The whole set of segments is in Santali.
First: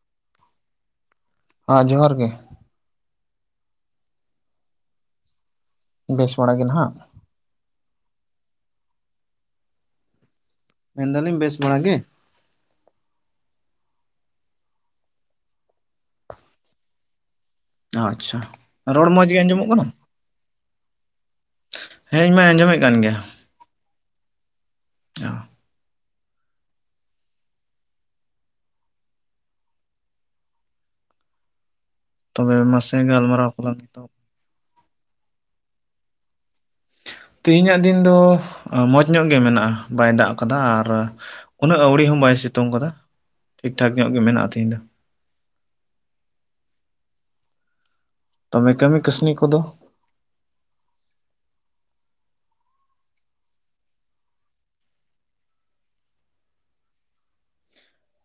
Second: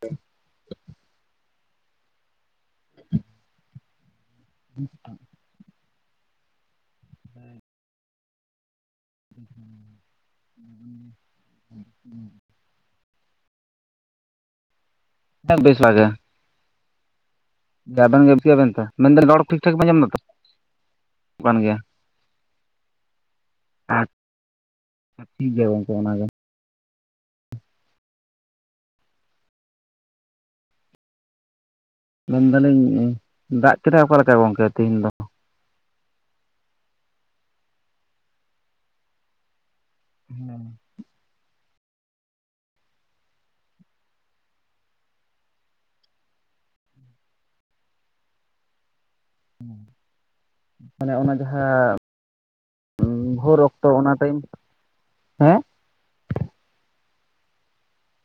ᱦ [inaudible] ᱟ ᱡᱚᱦᱟᱨ ᱜᱮ᱾ ᱵᱴ [inaudible] ᱵᱮᱥ ᱵᱟᱲᱟ ᱜᱮ ᱱᱟᱦᱟᱜ ᱦᱩᱸ [inaudible] ᱢᱮᱱ ᱫᱟᱞᱤᱧ ᱵᱮᱥ ᱵᱟᱲᱟ ᱜᱮ ᱛᱟ ᱵᱮᱥ ᱵᱟᱲᱟ ᱜᱮ᱾ ᱟᱵᱤᱱ ᱟᱪᱪᱷᱟ ᱜᱮᱯᱠᱮᱜ ᱟᱵᱤᱱ ᱛᱚ ᱨᱚᱲ ᱢᱮᱱᱫᱟᱹᱞᱤᱧ ᱢᱚᱸᱡᱽ ᱜᱮ ᱨᱚᱨ ᱴᱷᱤᱠ ᱟᱸᱡᱚᱢᱚᱜ ᱴᱷᱟᱠ ᱯᱮ ᱠᱟᱱᱟ ᱟᱡᱟᱢ ᱫᱟ ᱛᱚ ᱵᱟᱝ ᱜᱮ ᱦᱮᱸ ᱤᱧ ᱢᱟᱧ ᱟᱸᱡᱚᱢᱮᱫ ᱠᱟᱱ ᱜᱮᱭᱟ᱾ ᱟᱪ ᱴᱷᱤᱠ ᱜᱮᱭᱟ ᱜᱚᱝᱠᱮ ᱚᱱᱟᱜᱮ᱾ ᱢᱮᱱ ᱛᱚᱵᱮ ᱢᱟᱥᱮ ᱫᱟᱞᱤᱧ ᱜᱟᱞᱢᱟᱨᱟᱣ ᱫᱟᱜ ᱠᱚᱞᱟᱝ ᱠᱮᱫᱟᱭ ᱱᱤᱛᱚᱜ ᱚᱠᱟ ᱞᱮᱠᱟ ᱜᱚᱝᱠᱮ ᱛᱮᱦᱤᱧ ᱫᱚ᱾ ᱛᱮᱦᱤ ᱧᱟᱜ ᱫᱤᱱ ᱫᱚ ᱢᱚᱸᱡᱽ ᱧᱚᱜ ᱜᱮ ᱢᱮᱱᱟᱜᱼᱟ, ᱵᱟᱭ ᱫᱟᱜ ᱠᱟᱫᱟ᱾ ᱦᱮᱸ ᱟᱨ ᱩᱱᱟᱹᱜ ᱟᱹᱣᱲᱤ ᱦᱚᱸ ᱵᱟᱭ ᱥᱤᱛᱩᱝ ᱟᱠᱟᱫᱟ, ᱴᱷᱤᱠ ᱴᱷᱟᱠ ᱧᱚᱜ ᱜᱮ ᱢᱮᱱᱟᱜ-ᱟ ᱛᱮᱦᱮᱧ ᱫᱚ ᱛᱚᱢᱮ ᱠᱟᱹᱢᱤ ᱠᱟᱹᱥᱱᱤ ᱠᱚᱫᱚ ᱢᱟᱱᱮ ᱚᱱᱮ ᱡᱟᱦᱟᱸ ᱵᱷᱳᱨ ᱚᱠᱛᱚ ᱚᱱᱟ ᱴᱟᱭᱤᱢ ᱦᱮᱸ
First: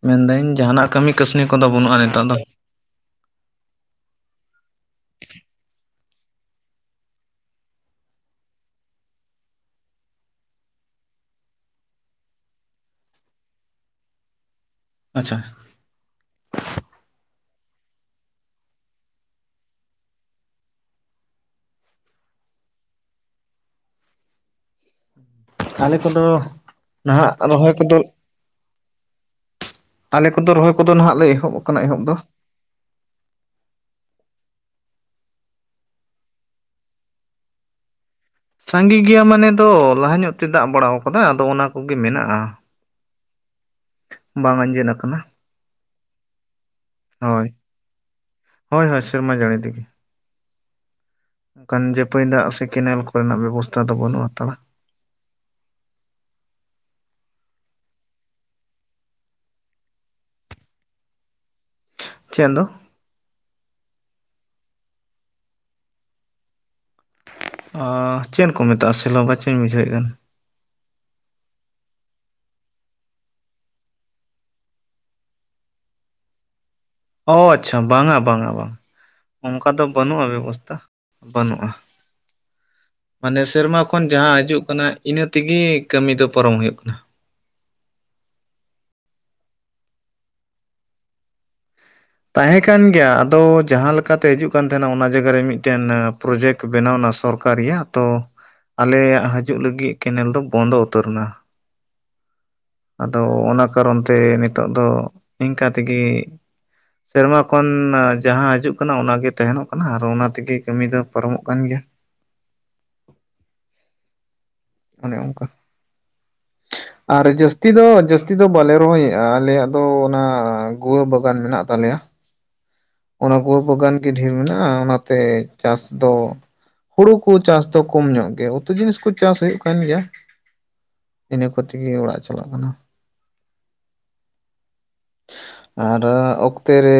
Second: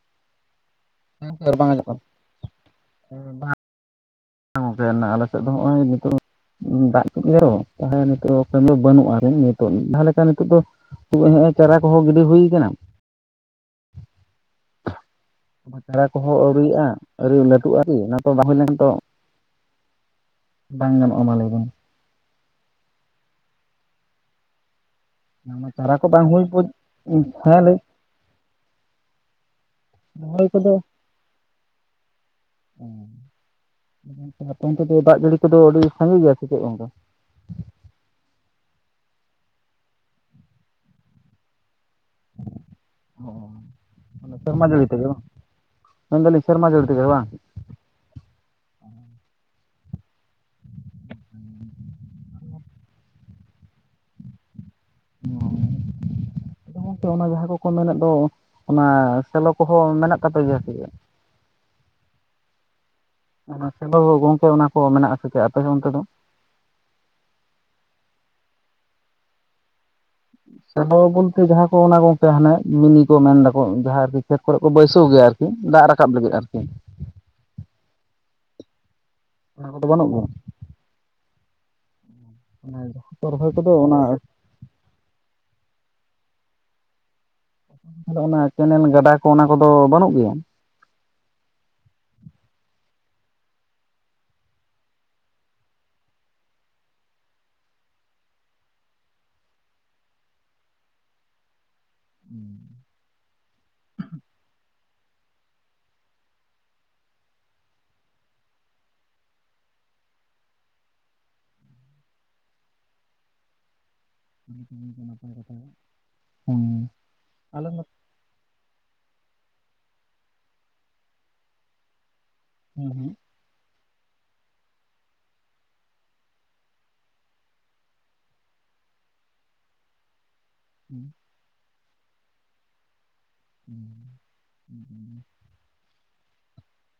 ᱢᱮᱱᱫᱟᱹᱧ ᱡᱟᱦᱟᱱᱟᱜ ᱠᱟᱹᱢᱤ ᱦᱮ ᱠᱟᱹᱥᱱᱤ ᱜᱟᱢᱠᱮ ᱠᱚᱫᱚ ᱵᱟᱝ ᱵᱟᱹᱱᱩᱜᱼᱟ ᱟᱡᱟᱢᱟᱜ ᱱᱤᱛᱚᱜ ᱫᱚ ᱠᱟᱱᱟ ᱦᱚᱸ ᱵᱟ ᱦᱮᱸ ᱜᱚᱝᱠᱮ ᱟᱱᱟ ᱟᱞᱮ ᱥᱮᱫ ᱫᱚ ᱱᱚᱛᱳᱜ ᱫᱟᱜ ᱠᱮᱜ ᱨᱮᱦᱚᱸ ᱛᱟᱦᱚᱞᱮ ᱱᱤᱛᱚᱜ ᱮᱠᱷᱚᱱ ᱫᱚ ᱵᱟᱹᱱᱩᱜᱼᱟ ᱨᱤᱱ ᱱᱤᱛᱳᱜ ᱢᱤᱫ ᱫᱷᱟᱣ ᱞᱮᱠᱟ ᱱᱤᱛᱳᱜ ᱫᱚ ᱛᱳᱦᱮᱜ ᱮ ᱪᱟᱨᱟ ᱠᱚᱦᱚᱸ ᱜᱤᱰᱤ ᱦᱩᱭ ᱟᱠᱟᱱᱟ ᱟᱪᱪᱷᱟ ᱪᱲᱟ ᱠᱚᱦᱚᱸ ᱟᱹᱣᱩᱭᱼᱟ ᱟᱨᱣᱨᱤ ᱞᱟᱹᱴᱩᱜ ᱟᱨᱠᱤ ᱚᱱᱟ ᱠᱚ ᱵᱟᱝ ᱦᱩᱭ ᱞᱮᱱ ᱫᱚ ᱵᱟᱝ ᱜᱟᱱᱚᱜᱼᱟ ᱢᱟ ᱞᱟᱹᱭ ᱵᱤᱱ ᱚᱱᱟ ᱪᱟᱨᱟ ᱟᱞᱮ ᱠᱚ ᱠᱚᱫᱚ ᱵᱟᱝ ᱦᱩᱭ ᱱᱟᱦᱟᱜ ᱦᱮᱸ ᱨᱚᱦᱚᱭ ᱞᱟᱹᱭ ᱠᱚᱫᱚ ᱟᱞᱮ ᱠᱚᱫᱚ ᱨᱚᱦᱚᱭ ᱠᱚᱫᱚ ᱱᱟᱦᱜ ᱞᱮ ᱮᱦᱚᱵ ᱟᱠᱟᱱᱟ ᱮᱦᱚᱵ ᱫᱚ ᱟᱯᱮ ᱚᱱᱛᱮ ᱫᱚ ᱫᱟᱜ ᱡᱟᱹᱲᱤ ᱠᱚᱫᱚ ᱟᱹᱰᱤ ᱥᱟᱸᱜᱮ ᱜᱮᱭᱟ ᱥᱮ ᱪᱮᱫ ᱜᱚᱝᱠᱟ? ᱥᱟᱸᱜᱮ ᱜᱮᱭᱟ ᱢᱟᱱᱮ ᱫᱚ ᱞᱟᱦᱟ ᱧᱚᱜ ᱛᱮ ᱫᱟᱜ ᱵᱟᱲᱟ ᱠᱟᱫᱟ ᱟᱫᱚ ᱚᱱᱟ ᱠᱚᱜᱮ ᱢᱮᱱᱟᱜᱼᱟ᱾ ᱚ ᱵᱟᱝ ᱥᱮᱨᱢᱟ ᱡᱟᱲᱤ ᱟᱸᱡᱮᱫ ᱛᱮ ᱜᱚ ᱟᱠᱟᱱᱟ ᱢᱮᱱᱫᱟᱞᱤᱧ ᱥᱮᱨᱢᱟ ᱡᱟᱲᱤ ᱛᱮ ᱜᱮ ᱵᱟᱝ ᱦᱳᱭ ᱦᱳᱭ ᱦᱳ ᱥᱮᱨᱢᱟ ᱡᱟᱱᱤ ᱛᱮ ᱜᱮ ᱚᱱᱠᱟᱱ ᱡᱟᱹᱯᱟᱹᱭ ᱫᱟᱜ ᱥᱮ ᱠᱮᱱᱮᱞ ᱠᱚᱨᱮᱱᱟᱜ ᱵᱮᱵᱚᱥᱛᱟ ᱫᱚ ᱵᱟᱹᱱᱩᱜ ᱦᱟᱛᱟᱲᱟ ᱚᱻᱻ ᱟᱫᱚ ᱜᱟᱝᱠᱮ ᱚᱱᱟ ᱡᱟᱦᱟᱸ ᱠᱚᱠᱚ ᱢᱮᱱᱮᱫ ᱫᱚ ᱚᱱᱟ ᱥᱮᱞᱚᱠ ᱠᱚᱦᱚᱸ ᱢᱮᱱᱟᱜ ᱛᱟᱯᱮ ᱜᱮᱭᱟ ᱥᱮ ᱪᱮᱫ ᱫᱚ? ᱚᱱᱚ ᱥᱮᱞᱚ ᱜᱚᱝᱠᱮ ᱚᱱᱟ ᱠᱚ ᱢᱮᱱᱟᱜ ᱟᱥᱮ ᱪᱮᱫ ᱟᱯᱮ ᱦᱚᱸ ᱚᱱᱛᱮ ᱫᱚ? ᱪᱮᱫ ᱠᱚ ᱢᱮᱛᱟᱜᱼᱟ ᱥᱮᱞᱚ ᱵᱟᱪᱚᱧ ᱵᱩᱡᱷᱟᱹᱣᱮᱫ ᱠᱟᱱ? ᱥᱮᱞᱚ ᱵᱚᱞᱛᱮ ᱡᱟᱦᱟᱸ ᱠᱚ ᱚᱱᱟ ᱠᱚ ᱜᱚᱢᱠᱮ ᱦᱟᱱᱮ ᱢᱤᱱᱤ ᱠᱚ ᱢᱮᱱ ᱮᱫᱟᱠᱚ ᱡᱟᱦᱟᱸ ᱟᱨᱠᱤ ᱠᱷᱮᱛ ᱠᱚᱨᱮ ᱠᱚ ᱵᱟᱹᱭᱥᱟᱹᱣ ᱜᱮᱭᱟ ᱠᱤ ᱫᱟᱜ ᱨᱟᱠᱟᱵ ᱞᱟᱹᱜᱤᱫ ᱟᱨᱠᱤ ᱚ ᱟᱪᱪᱷᱟ ᱵᱟᱝᱟ ᱵᱟᱝᱟ ᱵᱟᱝᱟ ᱚᱱᱟ ᱚᱱᱠᱟ ᱫᱚ ᱠᱚᱫᱚ ᱵᱟᱹᱱᱩᱜ ᱜᱮᱭᱟ? ᱵᱟᱹᱱᱩᱜᱼᱟ ᱵᱮᱵᱚᱥᱛᱟ᱾ ᱵᱟᱹᱱᱩᱜᱼᱟ ᱚᱱᱟ ᱡᱟᱦᱟᱸ ᱠᱚ ᱢᱟᱱᱮ ᱨᱚᱦᱚᱭ ᱠᱚᱫᱚ ᱥᱮᱨᱢᱟ ᱚᱱᱟ ᱠᱷᱚᱱ ᱡᱟᱦᱟᱸ ᱦᱤᱡᱩᱜ ᱠᱟᱱᱟ᱾ ᱤᱱᱟᱹ ᱛᱮᱜᱮ ᱠᱟᱹᱢᱤ ᱫᱚ ᱯᱟᱨᱚᱢ ᱦᱩᱭᱩᱜ ᱠᱟᱱᱟ᱾ ᱚᱱᱟ ᱠᱮᱱᱮᱞ ᱜᱟᱰᱟ ᱠᱚ ᱚᱱᱟ ᱠᱚᱫᱚ ᱵᱟᱹᱱᱩᱜ ᱜᱮᱭᱟ? ᱛᱟᱦᱮᱸ ᱠᱟᱱ ᱜᱮᱭᱟ ᱟᱫᱚ ᱡᱟᱦᱟᱸ ᱞᱮᱠᱟᱛᱮ ᱦᱤᱡᱩᱜ ᱠᱟᱱ ᱛᱟᱦᱮᱱᱟ ᱚᱱᱟ ᱡᱟᱭᱜᱟ ᱨᱮ ᱢᱤᱫᱴᱮᱱ ᱯᱨᱚᱡᱮᱠᱴᱼᱼ ᱵᱮᱱᱟᱣᱱᱟ ᱥᱚᱨᱠᱟᱨᱤᱭᱟᱜ ᱛᱚᱼᱼ ᱟᱞᱮᱭᱟᱜ ᱦᱤᱡᱩᱜ ᱞᱟᱹᱜᱤᱫ ᱠᱮᱱᱮᱞ ᱫᱚ ᱵᱚᱱᱫᱚ ᱩᱛᱟᱹᱨ ᱮᱱᱟ᱾ ᱟᱫᱚ ᱚᱱᱟ ᱠᱟᱨᱚᱱ ᱛᱮ ᱱᱤᱛᱚᱜ ᱫᱚ ᱤᱱᱠᱟᱹ ᱛᱮᱜᱮ᱾ ᱥᱮᱨᱢᱟ ᱠᱷᱚᱱ ᱡᱟᱦᱟᱸ ᱦᱤᱡᱩᱜ ᱠᱟᱱᱟ ᱚᱱᱟᱜᱮ ᱛᱟᱦᱮᱱᱚᱜ ᱠᱟᱱᱟ ᱟᱨ ᱚᱱᱟ ᱛᱮᱜᱮ ᱠᱟᱹᱢᱤ ᱫᱚ ᱯᱟᱨᱚᱢᱚᱜ ᱠᱟᱱ ᱜᱮᱭᱟ᱾ ᱚᱱᱮ ᱚᱱᱠᱟ ᱦᱸ ᱟᱞᱮ ᱪᱮᱛ ᱫᱚ ᱵᱟᱞᱮ ᱨᱚᱦᱚᱭᱮᱫᱼᱟ ᱟᱞᱮᱭᱟᱜ ᱫᱚ ᱚᱱᱟ ᱜᱩᱣᱟᱹ ᱵᱟᱜᱟᱱ ᱢᱮᱱᱟᱜ ᱛᱟᱞᱮᱭᱟ᱾ [unintelligible] ᱚᱱᱟ ᱜᱩᱣᱟᱹ ᱵᱟᱜᱟᱱ ᱜᱮ ᱰᱷᱮᱨ ᱢᱮᱱᱟᱜᱼᱟ ᱚᱱᱟᱛᱮ ᱪᱟᱥ ᱫᱚ ᱦᱩᱲᱩ ᱠᱚ ᱪᱟᱥ ᱫᱚ ᱠᱚᱢ ᱧᱚᱜ ᱜᱮ ᱩᱛᱩ ᱡᱤᱱᱤᱥ ᱠᱚ ᱪᱟᱥ ᱦᱩᱭᱩᱜ ᱠᱟᱱ ᱜᱮᱭᱟ ᱦᱮᱸ ᱤᱱᱟᱹ ᱠᱚᱛᱮᱜᱮ ᱚᱲᱟᱜ ᱪᱟᱞᱟᱜ ᱠᱟᱱᱟ᱾ ᱦᱮᱸ ᱦᱮᱸ ᱟᱨ ᱚᱠᱛᱮ ᱨᱮᱼᱼ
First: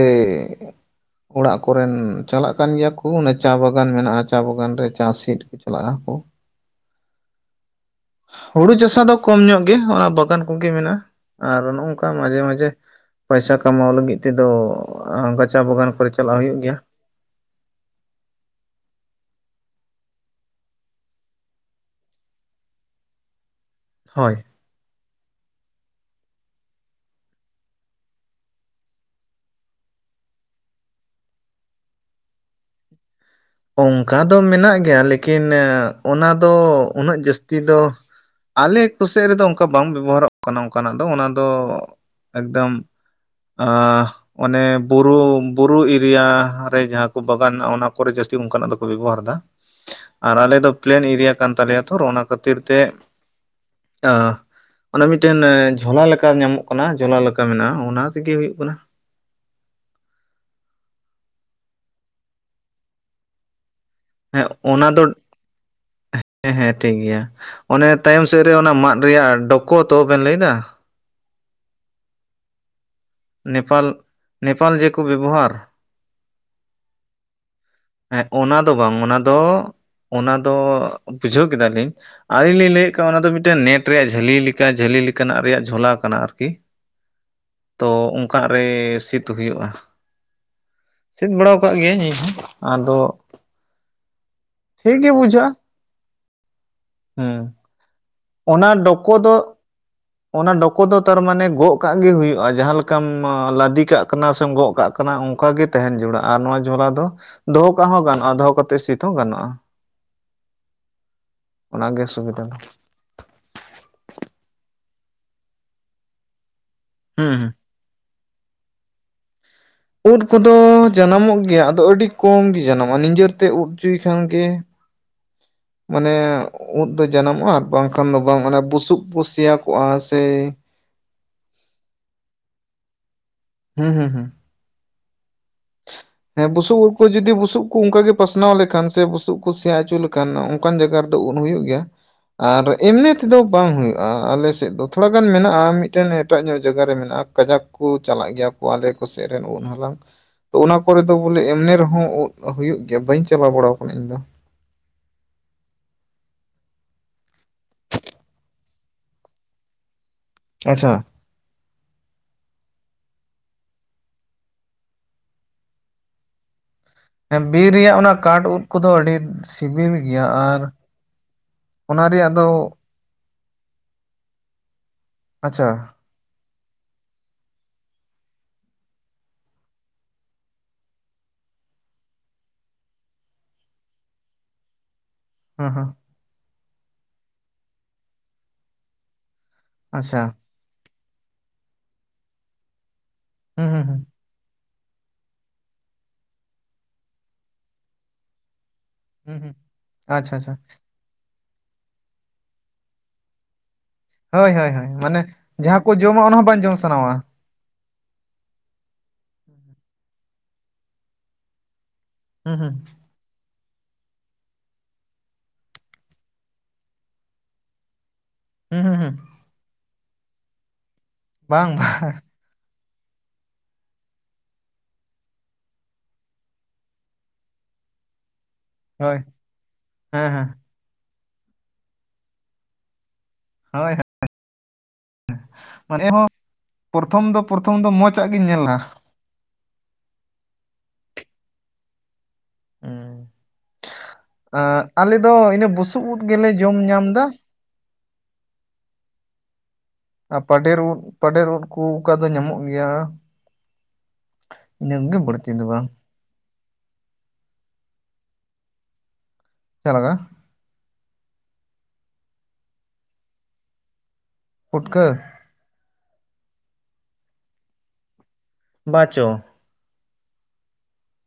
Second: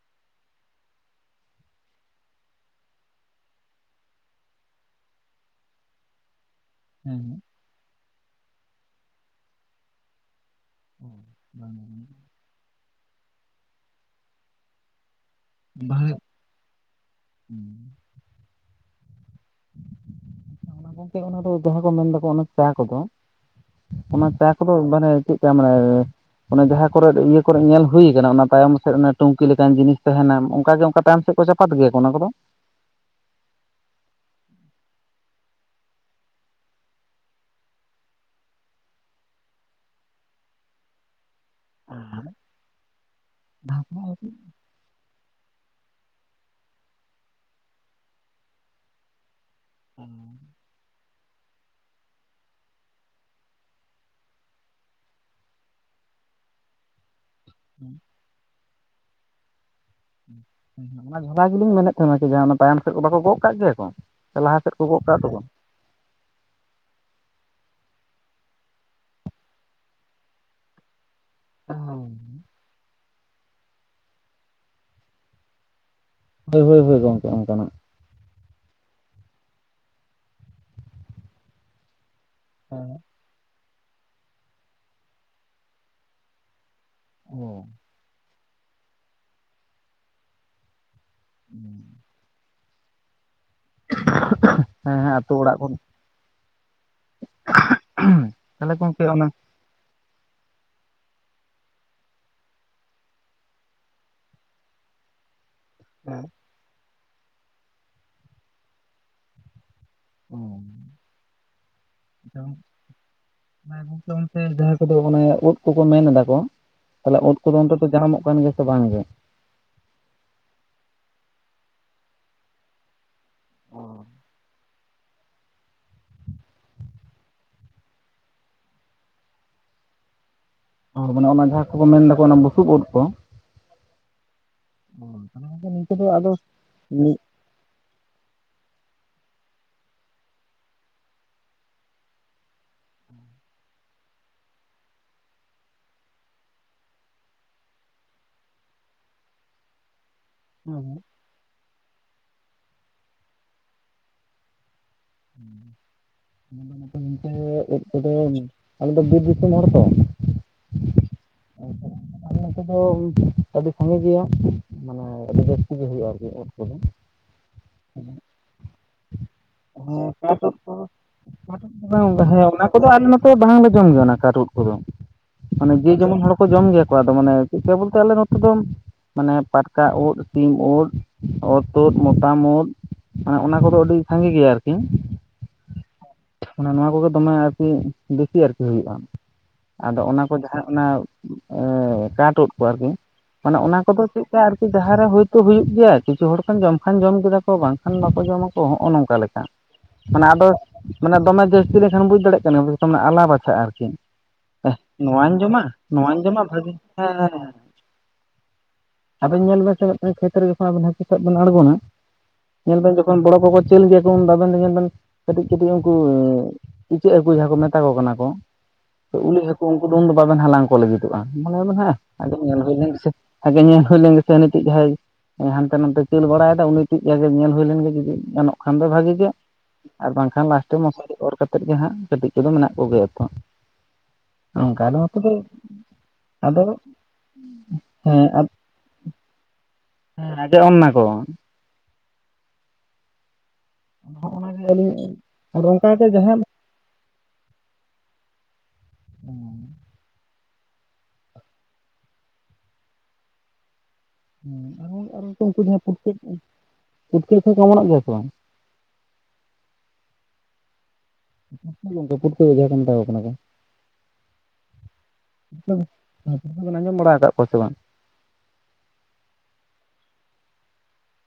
ᱚᱲᱟᱜ ᱠᱚᱨᱮᱱ ᱪᱟᱞᱟᱜ ᱠᱟᱱ ᱜᱮᱭᱟ ᱠᱚ ᱚᱱᱮ ᱪᱟ ᱵᱟᱜᱟᱱ ᱢᱮᱱᱟᱜᱼᱟ ᱪᱟ ᱵᱟᱜᱟᱱ ᱨᱮ ᱪᱟᱥᱤᱫ ᱪᱟᱞᱟᱜ ᱟᱠᱚ ᱦᱮᱸ ᱦᱩᱲᱩ ᱪᱟᱥᱟ ᱫᱚ ᱠᱚᱢ ᱧᱚᱜ ᱜᱮ ᱚᱱᱟ ᱵᱟᱜᱟᱱ ᱠᱚᱜᱮ ᱢᱮᱱᱟᱜᱼᱟ ᱟᱨ ᱱᱚᱜᱼ ᱱᱚᱝᱠᱟ ᱢᱟᱡᱷᱮ ᱢᱟᱡᱷᱮ ᱯᱚᱭᱥᱟ ᱠᱟᱢᱟᱣ ᱞᱟᱹᱜᱤᱫ ᱛᱮᱫᱚ ᱜᱟᱪᱟ ᱵᱟᱜᱟᱱ ᱠᱚᱨᱮ ᱪᱟᱞᱟᱜ ᱦᱩᱭᱩᱜ ᱜᱮᱭᱟ᱾ ᱦᱩᱸ ᱚᱱᱟ ᱜᱚᱝᱠᱮ ᱚᱱᱟ ᱫᱚ ᱡᱟᱦᱟᱸ ᱠᱚ ᱢᱮᱱ ᱫᱟᱠᱚ ᱚᱱᱟ ᱪᱟ ᱠᱚᱫᱚ ᱚᱱᱟ ᱦᱳᱭ ᱪᱟᱥ᱾ ᱢᱟᱱᱮ ᱪᱮᱫ ᱞᱮᱠᱟ? ᱢᱟᱱᱮ? ᱚᱱᱮ ᱡᱟᱦᱟᱸ ᱠᱚᱨᱮ ᱤᱭᱟᱹ ᱠᱚᱨᱮ ᱧᱮᱞ ᱦᱩᱭ ᱟᱠᱟᱱᱟ ᱚᱱᱟ ᱛᱟᱭᱚᱢ ᱥᱮᱫ ᱚᱱᱟ ᱴᱩᱱᱠᱤ ᱞᱮᱠᱟᱱ ᱡᱤᱱᱤᱥ ᱛᱟᱦᱮᱱᱟᱢ ᱚᱱᱠᱟ ᱜᱮ ᱚᱱᱠᱟ ᱛᱟᱭᱚᱢ ᱥᱮ ᱥᱮᱫᱠᱚ ᱪᱟᱯᱟᱫ ᱜᱮᱭᱟᱠᱚ ᱚᱱᱟ ᱠᱚᱫᱚ ᱚᱱᱠᱟ ᱫᱚ ᱢᱮᱱᱟᱜ ᱜᱮᱭᱟ ᱞᱮᱠᱤᱱ ᱚᱱᱟ ᱫᱚ ᱩᱱᱟᱹᱜ ᱡᱟᱹᱥᱛᱤ ᱫᱚ ᱟᱞᱮ ᱠᱚᱥᱮᱫ ᱨᱮᱫᱚ ᱚᱱᱠᱟ ᱵᱟᱝ ᱵᱮᱵᱚᱦᱟᱨᱚᱜ ᱠᱟᱱᱟ ᱚᱱᱠᱟᱱᱟᱜ ᱫᱚ ᱚᱱᱟ ᱫᱚ, ᱮᱠᱫᱚᱢ, ᱚᱱᱮ ᱵᱩᱨᱩ ᱵᱩᱨᱩ ᱮᱨᱤᱭᱟ ᱨᱮ ᱡᱟᱦᱟᱸ ᱠᱚ ᱵᱟᱜᱟᱱ ᱦᱮᱱᱟᱜ ᱚᱱᱟ ᱠᱚᱨᱮ ᱡᱟᱹᱥᱼᱼ ᱛᱤ ᱚᱱᱠᱟᱱᱟᱜ ᱫᱚᱠᱚ ᱵᱮᱵᱚᱦᱟᱨ ᱫᱟ᱾ ᱟᱨ ᱟᱞᱮ ᱫᱚ ᱯᱞᱮᱱ ᱮᱨᱤᱭᱟ ᱠᱟᱱ ᱛᱟᱞᱮᱭᱟ ᱛᱚ ᱚᱱᱟ ᱠᱷᱟᱹᱛᱤᱨ ᱛᱮ ᱮ᱾ ᱚᱱᱮ ᱢᱤᱫᱴᱮᱱ ᱡᱷᱚᱞᱟ ᱞᱮᱠᱟ ᱧᱟᱢᱚᱜ ᱠᱟᱱᱟ ᱡᱷᱚᱞᱟ ᱞᱮᱠᱟ ᱢᱮᱱᱟᱜᱼᱟ ᱚᱱᱟ ᱛᱮᱜᱮ ᱦᱩᱭᱩᱜ ᱠᱟᱱᱟ᱾ ᱚᱱᱟ ᱡᱷᱟᱞᱟ ᱜᱮᱞᱤᱧ ᱢᱮᱱᱮᱫ ᱛᱟᱦᱮᱱᱟ ᱠᱤ ᱡᱟᱦᱟᱸ ᱚᱱᱟ ᱛᱟᱭᱚᱢ ᱥᱮᱫ ᱠᱚ ᱵᱟᱠᱚ ᱜᱚᱜ ᱠᱟᱜ ᱜᱮᱭᱟ ᱠᱚ᱾ ᱥᱮ ᱦᱮᱸ ᱞᱟᱦᱟ ᱥᱮᱫ ᱠᱚ ᱚᱱᱟ ᱜᱚᱜ ᱫᱚ ᱠᱟᱜ ᱫᱚᱠᱚ ᱦᱮᱸ ᱦᱮᱸ ᱴᱷᱤᱠ ᱜᱮᱭᱟ ᱚᱱᱮ ᱛᱟᱭᱚᱢ ᱥᱮᱫ ᱨᱮ ᱚᱱᱟ ᱢᱟᱫ ᱨᱮᱭᱟᱜ ᱰᱳᱠᱳ ᱛᱚ ᱵᱮᱱ ᱞᱟᱹᱭ ᱫᱟ᱾ ᱦᱮᱢ ᱱᱮᱯᱟᱞ ᱱᱮᱯᱟᱞ ᱡᱮᱠᱚ ᱵᱮᱵᱚᱦᱟᱨ? ᱦᱳᱭ ᱦᱳᱭ ᱦᱳᱭ ᱜᱚᱢᱠᱮ ᱚᱱᱠᱟᱱᱟᱜ᱾ ᱦᱮᱸ ᱚᱱᱟ ᱫᱚ ᱵᱟᱝ ᱚᱱᱟ ᱫᱚ ᱚᱱᱟ ᱫᱚ ᱵᱩᱡᱷᱟᱹᱣ ᱠᱮᱫᱟ ᱞᱤᱧ, ᱟᱨᱞᱤᱧ ᱞᱤᱧ ᱦᱮᱸ ᱞᱟᱹᱭᱮᱫ ᱠᱟᱱ ᱚᱱᱟ ᱫᱚ ᱢᱤᱫᱴᱮᱱ ᱱᱮᱴ ᱨᱮᱭᱟᱜ ᱡᱷᱟᱹᱞᱤ ᱞᱮᱠᱟ ᱡᱷᱟᱹᱞᱤ ᱞᱮᱠᱟ ᱱᱟᱜ ᱨᱮᱭᱟᱜ ᱡᱷᱚᱞᱟ ᱠᱟᱱᱟ ᱟᱨᱠᱤ᱾ ᱛᱚ ᱚᱝᱠᱟᱜ ᱨᱮ ᱥᱤᱫᱽ ᱦᱩᱭᱩᱜᱼᱟ, ᱪᱮᱫ ᱵᱟᱲᱟᱣ ᱠᱟᱜ ᱜᱮᱭᱤᱭᱟᱹᱧ ᱤᱧ ᱦᱚᱸ ᱟᱫᱚ ᱴᱷᱤᱠ ᱦᱮᱸ ᱜᱮ ᱟᱹᱛᱩ ᱚᱲᱟᱜ ᱵᱩᱡᱟᱹᱜᱼᱟ ᱠᱚ ᱦᱩᱸ᱾ ᱚᱱᱟ ᱛᱟᱦᱚᱞᱮ ᱜᱚᱝᱠᱮ ᱰᱚᱠᱚ ᱚᱱᱟ ᱫᱚ ᱚᱱᱟ ᱰᱚᱠᱚ ᱫᱚ ᱛᱟᱨᱢᱟᱱᱮ ᱜᱚᱜ ᱠᱟᱜ ᱜᱮ ᱦᱩᱭᱩᱜᱼᱟ ᱡᱟᱦᱟᱸ ᱞᱮᱠᱟᱢ ᱞᱟᱫᱮ ᱠᱟᱜ ᱠᱟᱱᱟ ᱥᱮᱢ ᱜᱚᱜ ᱠᱟᱜ ᱠᱟᱱᱟ ᱚᱱᱠᱟ ᱜᱮ, ᱛᱟᱦᱮᱸᱱ ᱡᱩᱲᱟ ᱟᱨ ᱱᱚᱣᱟ ᱡᱷᱚᱞᱟ ᱫᱚ ᱫᱚᱦᱚ ᱠᱟᱜ ᱦᱚᱸ ᱜᱟᱱᱚᱜᱼᱟ ᱫᱚᱦᱚ ᱠᱟᱛᱮ ᱥᱤᱛ ᱦᱚᱸ ᱜᱟᱱᱚᱜᱼᱟ᱾ ᱚ ᱚᱱᱟ ᱜᱮ ᱥᱩᱵᱤᱫᱷᱟ ᱫᱚ᱾ ᱚᱱᱮ ᱜᱚᱝᱠᱮ ᱡᱟᱦᱟᱸᱭ ᱠᱚᱫᱚ ᱚᱱᱟ ᱧᱩᱛᱩᱢ ᱛᱮ ᱡᱟᱸᱦᱟᱭ ᱠᱚ ᱫᱚ ᱳᱫ ᱚᱱᱮ ᱳᱫ ᱠᱚ ᱠᱚ ᱢᱮᱱ ᱮᱫᱟ ᱠᱚ ᱛᱟᱦᱚᱞᱮ ᱦᱩᱸ ᱩᱫ ᱦᱩᱸ ᱠᱚᱫᱚ ᱚᱱᱛᱮ ᱡᱟᱱᱟᱢᱚᱜ ᱡᱟᱱᱟᱢ ᱜᱮ ᱛᱚ ᱵᱟᱝ ᱜᱮ ᱩᱫ ᱠᱚᱫᱚ ᱡᱟᱱᱟᱢᱚᱜ ᱜᱮᱭᱟ ᱟᱫᱚ ᱟᱹᱰᱤ ᱠᱚᱢ ᱜᱮ ᱡᱟᱱᱟᱢᱚᱜᱼᱟ ᱱᱤᱡᱮᱨᱛᱮ ᱩᱫ ᱦᱚᱪᱚᱭ ᱠᱷᱟᱱ ᱜᱮ, [inaudible] ᱢᱟᱱᱮᱻ ᱩᱫ ᱫᱚ ᱡᱟᱱᱟᱢᱚᱜᱼᱟ ᱟᱨ ᱵᱟᱝᱠᱷᱟᱱ ᱫᱚ ᱵᱟᱝ ᱚᱱᱟ ᱵᱩᱥᱩᱵ ᱵᱚ ᱥᱮᱭᱟᱠᱚᱜᱼᱟ ᱥᱮ, ᱟᱨ ᱢᱟᱱᱮ ᱚᱱᱟ ᱡᱟᱦᱟᱸ ᱠᱚᱵᱚ ᱢᱮᱱ ᱫᱟᱠᱚ ᱚᱱᱟ ᱵᱩᱥᱩᱵ ᱩᱫ ᱠᱚ ᱦᱩᱸ ᱦᱩᱸ ᱦᱩᱸ [unintelligible] ᱦᱮᱸ ᱵᱩᱥᱩᱵ ᱩᱫ ᱠᱚ ᱢᱤᱫ ᱡᱫᱤ ᱵᱩᱥᱩᱵ, ᱠᱩ ᱚᱱᱠᱟ ᱜᱮ ᱯᱟᱥᱱᱟᱣ ᱞᱮᱠᱷᱟᱱ ᱥᱮ ᱵᱩᱥᱩᱵ ᱠᱚ ᱥᱮᱭᱟ ᱦᱚᱪᱚ ᱞᱮᱠᱷᱟᱱ ᱚᱱᱠᱟᱱ ᱡᱟᱭᱜᱟ ᱨᱮᱫᱚ ᱩᱫ ᱦᱩᱭᱩᱜ ᱜᱮᱭᱟ, ᱟᱨ ᱮᱢᱱᱤ ᱛᱮᱫᱚ ᱵᱟᱝ ᱦᱩᱭᱩᱜᱼᱟ ᱟᱞᱮ ᱥᱮᱫ ᱫᱚ ᱛᱷᱚᱲᱟ ᱜᱟᱱ ᱢᱮᱱᱟᱜᱼᱟ ᱢᱤᱫᱴᱮᱱ ᱮᱴᱟᱜ ᱧᱚᱜ ᱡᱟᱜᱟ ᱨᱮ ᱢᱮᱱᱟᱜᱼᱟ, ᱠᱟᱡᱟᱠ ᱠᱩ ᱪᱟᱞᱟᱜ ᱜᱮᱭᱟ ᱠᱚ ᱟᱞᱮ ᱠᱚ ᱥᱮᱫ ᱨᱮᱱ ᱩᱫ ᱦᱟᱞᱟᱝ [unintelligible] ᱛᱚ ᱚᱱᱟ ᱠᱚᱨᱮ ᱫᱚ ᱵᱚᱞᱮ ᱮᱢᱱᱮ ᱨᱮᱦᱚᱸ ᱩᱫ ᱦᱩᱭᱩᱜ ᱜᱮᱭᱟ ᱵᱟᱹᱧ ᱪᱟᱞᱟᱣ ᱵᱟᱲᱟ ᱠᱟᱱᱟ ᱤᱧ ᱫᱚ, [unintelligible] [unintelligible] ᱩᱫ ᱠᱚᱫᱚ ᱟᱞᱮ ᱫᱚ ᱵᱤᱨ ᱫᱤᱥᱚᱢ ᱦᱚᱲ ᱛᱚ ᱟᱪᱪᱷᱟ ᱟᱞᱮ ᱱᱚᱛᱮ ᱫᱚ ᱟᱹᱰᱤ ᱥᱟᱜᱮ ᱜᱮᱭᱟ ᱢᱟᱱᱮ ᱟᱹᱰᱤ ᱡᱟᱹᱥᱛᱤ ᱜᱮ ᱦᱩᱭᱩᱜᱼᱟ ᱟᱨᱠᱤ ᱩᱫ ᱠᱚᱫᱚ ᱦᱮᱸ ᱵᱤᱨ ᱨᱮᱭᱟᱜ ᱚᱱᱟ ᱠᱟᱴ ᱩᱫ ᱠᱚᱫᱚ ᱟᱹᱰᱤ ᱥᱤᱵᱤᱞ ᱦᱮᱸ ᱜᱮᱭᱟ ᱠᱟᱴ ᱩᱫ ᱟᱨ, ᱠᱚ ᱚᱱᱟ [unintelligible] ᱨᱮᱭᱟᱜ ᱦᱮᱸ ᱫᱚ ᱚᱱᱟ ᱠᱚᱫᱚ ᱟᱞᱮ ᱱᱚ ᱛᱚ ᱵᱟᱝᱞᱮ ᱡᱚᱢ ᱜᱮᱭᱟ ᱚᱱᱟ ᱠᱟᱴ ᱩᱫ ᱠᱚᱫᱚ ᱟᱪᱪᱷᱟ ᱢᱟᱱᱮ ᱡᱮ ᱡᱮᱢᱚᱱ ᱦᱚᱲ ᱠᱚ ᱡᱚᱢ ᱜᱮᱭᱟ ᱠᱚ ᱟᱫᱚ ᱢᱟᱱᱮ ᱢᱟᱱᱮ ᱪᱮᱫᱠᱟ ᱵᱚᱞᱛᱮ ᱟᱞᱮ ᱱᱚᱛᱮ ᱫᱚᱢ ᱢᱟᱱᱮ ᱯᱟᱴᱠᱟ ᱩᱫ ᱥᱤᱢ ᱩᱫ ᱚᱨ ᱛᱩᱫ ᱢᱚᱛᱟᱢ ᱩᱫ, ᱢᱟᱱᱮ ᱚᱱᱟ ᱠᱚᱫᱚ ᱟᱹᱰᱤ ᱥᱟᱸᱜᱮ ᱜᱮᱭᱟ ᱟᱨᱠᱤ ᱦᱮᱸ ᱦᱮᱸ ᱢᱟᱱᱮ ᱱᱚᱣᱟ ᱠᱚᱜᱮ ᱫᱚᱢᱮ ᱟᱨᱠᱤ ᱵᱤᱥᱤ ᱟᱨᱠᱤ ᱦᱩᱭᱩᱜᱼᱟ, ᱟᱫᱚ ᱟᱪᱪᱷᱟ ᱚᱱᱟ ᱠᱚ ᱡᱟᱦᱟᱸ ᱚᱱᱟ ᱠᱟᱴ ᱩᱫ ᱠᱚ ᱟᱨᱠᱤ ᱢᱟᱱᱮ ᱦᱩᱸ ᱚᱱᱟ ᱦᱩᱸ ᱠᱚᱫᱚ ᱦᱩᱸ ᱪᱮᱫ ᱠᱟ ᱟᱨᱠᱤ ᱡᱟᱦᱟᱸᱨᱮ ᱦᱳᱭᱛᱳ ᱦᱩᱭᱩᱜ ᱜᱮᱭᱟ ᱠᱤᱪᱷᱩ ᱦᱚᱲ ᱠᱷᱟᱱ ᱡᱚᱢ ᱠᱷᱟᱱ ᱡᱚᱢ ᱠᱮᱫᱟ ᱠᱚ ᱵᱟᱝᱠᱷᱟᱱ ᱵᱟᱠᱚ ᱡᱚᱢᱟ ᱠᱚ ᱱᱚᱜ-ᱚ ᱱᱚᱝᱠᱟ, ᱚᱠᱟ ᱦᱩᱸ ᱞᱮᱠᱟ ᱦᱩᱸ ᱢᱟᱱᱮ ᱟᱪᱪᱷᱟ ᱟᱫᱚ, ᱟᱪᱪᱷᱟ ᱢᱟᱱᱮ ᱫᱚᱢ ᱡᱟᱹᱥᱛᱤ ᱞᱮᱠᱷᱟᱱ ᱵᱩᱡᱽ ᱫᱟᱲᱮᱭᱟᱜ ᱠᱟᱱᱟᱢ ᱫᱤᱥᱚᱢ ᱟᱞᱟ ᱵᱟᱪᱷᱟᱜ-ᱟ ᱟᱨᱠᱤ, ᱦᱳᱭ ᱦᱳᱭ ᱮᱦ ᱦᱳᱭ ᱢᱟᱱᱮ ᱱᱚᱣᱟᱧ ᱡᱚᱢᱟ ᱡᱟᱦᱟᱸ ᱠᱚ ᱱᱚᱣᱟᱧ ᱡᱚᱢᱟ ᱚᱱᱟ ᱦᱚᱸ ᱵᱟᱝ ᱵᱷᱟᱹᱜᱤ ᱡᱚᱢ ᱥᱟᱱᱟᱣᱟ᱾ ᱦᱮᱸ ᱦᱮᱸ ᱟᱫᱚᱮᱱ ᱧᱮᱞ ᱵᱮᱱ ᱥᱮ ᱢᱤᱫᱴᱟᱝ ᱠᱷᱮᱛ ᱨᱮ ᱡᱚᱠᱷᱚᱱ ᱟᱵᱮᱱ ᱦᱟᱹᱠᱩ ᱥᱟᱮᱫ ᱵᱤᱱ ᱟᱬᱜᱳᱱᱟ ᱦᱩᱸ ᱦᱩᱸ ᱧᱮᱞ ᱵᱮᱱ ᱡᱚᱠᱷ ᱡᱚᱠᱷᱚᱱ ᱵᱚᱲᱚ ᱠᱚᱠᱚ ᱪᱟᱹᱞ ᱜᱮᱭᱟ ᱠᱚ ᱩᱱ ᱟᱵᱮᱱ ᱫᱚ ᱧᱮᱞ ᱵᱮᱱ ᱠᱟᱹᱴᱤᱡ ᱠᱟᱹᱴᱤᱡ ᱩᱱᱠᱩ ᱤᱪᱟᱹᱜ ᱦᱟᱹᱠᱩ ᱡᱟᱦᱟᱸ ᱠᱚ ᱢᱮᱛᱟ ᱠᱚ ᱠᱟᱱᱟ ᱠᱚ᱾ ᱦᱩᱸ ᱦᱩᱸ ᱦᱩᱸ ᱩᱞᱤ ᱦᱟᱹᱠᱩ ᱩᱱᱠᱩ ᱫᱚ ᱩᱱ ᱫᱚ ᱵᱟᱵᱮᱱ ᱦᱟᱞᱟᱝ ᱠᱚ ᱞᱟᱹᱜᱤᱫᱚᱜᱼᱟ ᱢᱟᱱᱮ ᱵᱟᱝ ᱦᱮᱸ ᱵᱟᱝ ᱟᱫᱚ ᱧᱮᱞ ᱦᱩᱭ ᱞᱮᱱ ᱜᱮᱥᱮ ᱟᱜᱮ ᱧᱮᱞ ᱦᱩᱭ ᱞᱮᱱ ᱜᱮᱥᱮ ᱱᱤᱛᱳᱜ ᱡᱟᱦᱟᱸᱭ ᱦᱟᱱᱛᱮ ᱱᱟᱛᱮ ᱪᱟᱹᱲᱟ ᱵᱟᱲᱟᱭᱮᱫᱟᱭ ᱩᱱᱤ ᱴᱤᱡ ᱡᱟᱜᱮ ᱧᱮᱞ ᱦᱩᱭ ᱞᱮᱱ ᱜᱮ ᱡᱩᱫᱤ ᱜᱟᱱᱚᱜᱼᱟ, ᱵᱟᱝᱠᱷᱟᱱ ᱫᱚ ᱵᱷᱟᱜᱤ ᱦᱳᱭ ᱜᱮ ᱟᱨ ᱦᱮᱸ ᱦᱮᱸ ᱵᱟᱝᱠᱷᱟᱱ ᱞᱟᱥᱴᱮ ᱢᱚᱥᱟᱨᱤ ᱚᱨ ᱠᱟᱛᱮᱜ ᱜᱮ ᱦᱟᱸᱜ ᱠᱟᱹᱴᱤᱡ ᱠᱚᱫᱚ ᱢᱮᱱᱟᱜ ᱠᱚᱜᱮᱭᱟ ᱛᱚ, ᱦᱳᱭ ᱱᱚᱝᱠᱟ ᱫᱚ ᱱᱚᱛᱮ ᱫᱚ ᱦᱳᱭ ᱢᱟᱱᱮ ᱦᱚᱸ ᱟᱫᱚ ᱯᱨᱚᱛᱷᱚᱢ ᱫᱚ ᱯᱨᱚᱛᱷᱚᱢ ᱫᱚ ᱢᱚᱸᱡᱽᱟᱜ ᱜᱤᱧ ᱧᱮᱞ ᱞᱟᱜ-ᱟ᱾ ᱦᱮᱸ ᱱᱟᱡᱚᱜ ᱮᱢ ᱱᱟᱠᱚ ᱩ ᱦᱚᱜᱼᱚ ᱱᱟ ᱜᱮ ᱮᱫ ᱟᱞᱮ ᱟᱹᱞᱤᱧ ᱫᱚ ᱟᱨ ᱤᱱᱟᱹ ᱚᱱᱠᱟ ᱵᱩᱥᱩᱵ ᱜᱮ ᱩᱫ ᱡᱟᱦᱟᱸ ᱜᱮᱞᱮ ᱡᱚᱢ ᱧᱟᱢ ᱫᱟ ᱚᱸ ᱟ ᱯᱟᱰᱮᱨ ᱩᱫ ᱯᱟᱰᱮᱨ ᱳᱫ ᱠᱚ ᱚᱠᱟ ᱫᱚ ᱧᱟᱢᱚᱜ ᱜᱮᱭᱟ ᱩ ᱟᱨ ᱤᱱᱟᱹ ᱠᱚᱜᱮ ᱟᱨ ᱵᱟᱹᱲᱛᱤ ᱩᱱᱠᱩ ᱫᱚ ᱡᱟᱦᱟᱸ ᱵᱟᱝ ᱯᱩᱴᱠᱟ. ᱯᱩᱴᱠᱟ. ᱞᱮᱠᱟ ᱠᱚ ᱚᱢᱚᱱᱚᱜ ᱜᱮᱭᱟ ᱥᱮ ᱵᱟᱝ ᱪᱮᱫ ᱞᱮᱠᱟ [inaudible] ᱯᱩᱴᱠᱟᱹ ᱜᱮ ᱡᱟᱸᱦᱟ ᱠᱚ ᱢᱮᱛᱟ ᱠᱚ ᱠᱟᱱᱟ ᱯᱩᱴᱠᱟᱹ ᱯᱩᱴᱠᱟ. ᱦᱮ ᱯᱩᱴᱠᱟ. ᱵᱤᱱ ᱟᱸᱡᱚᱢ ᱵᱟᱲᱟ ᱟᱠᱟᱫ ᱠᱚᱣᱟ ᱥᱮ ᱵᱟᱝ ᱵᱟᱪᱚ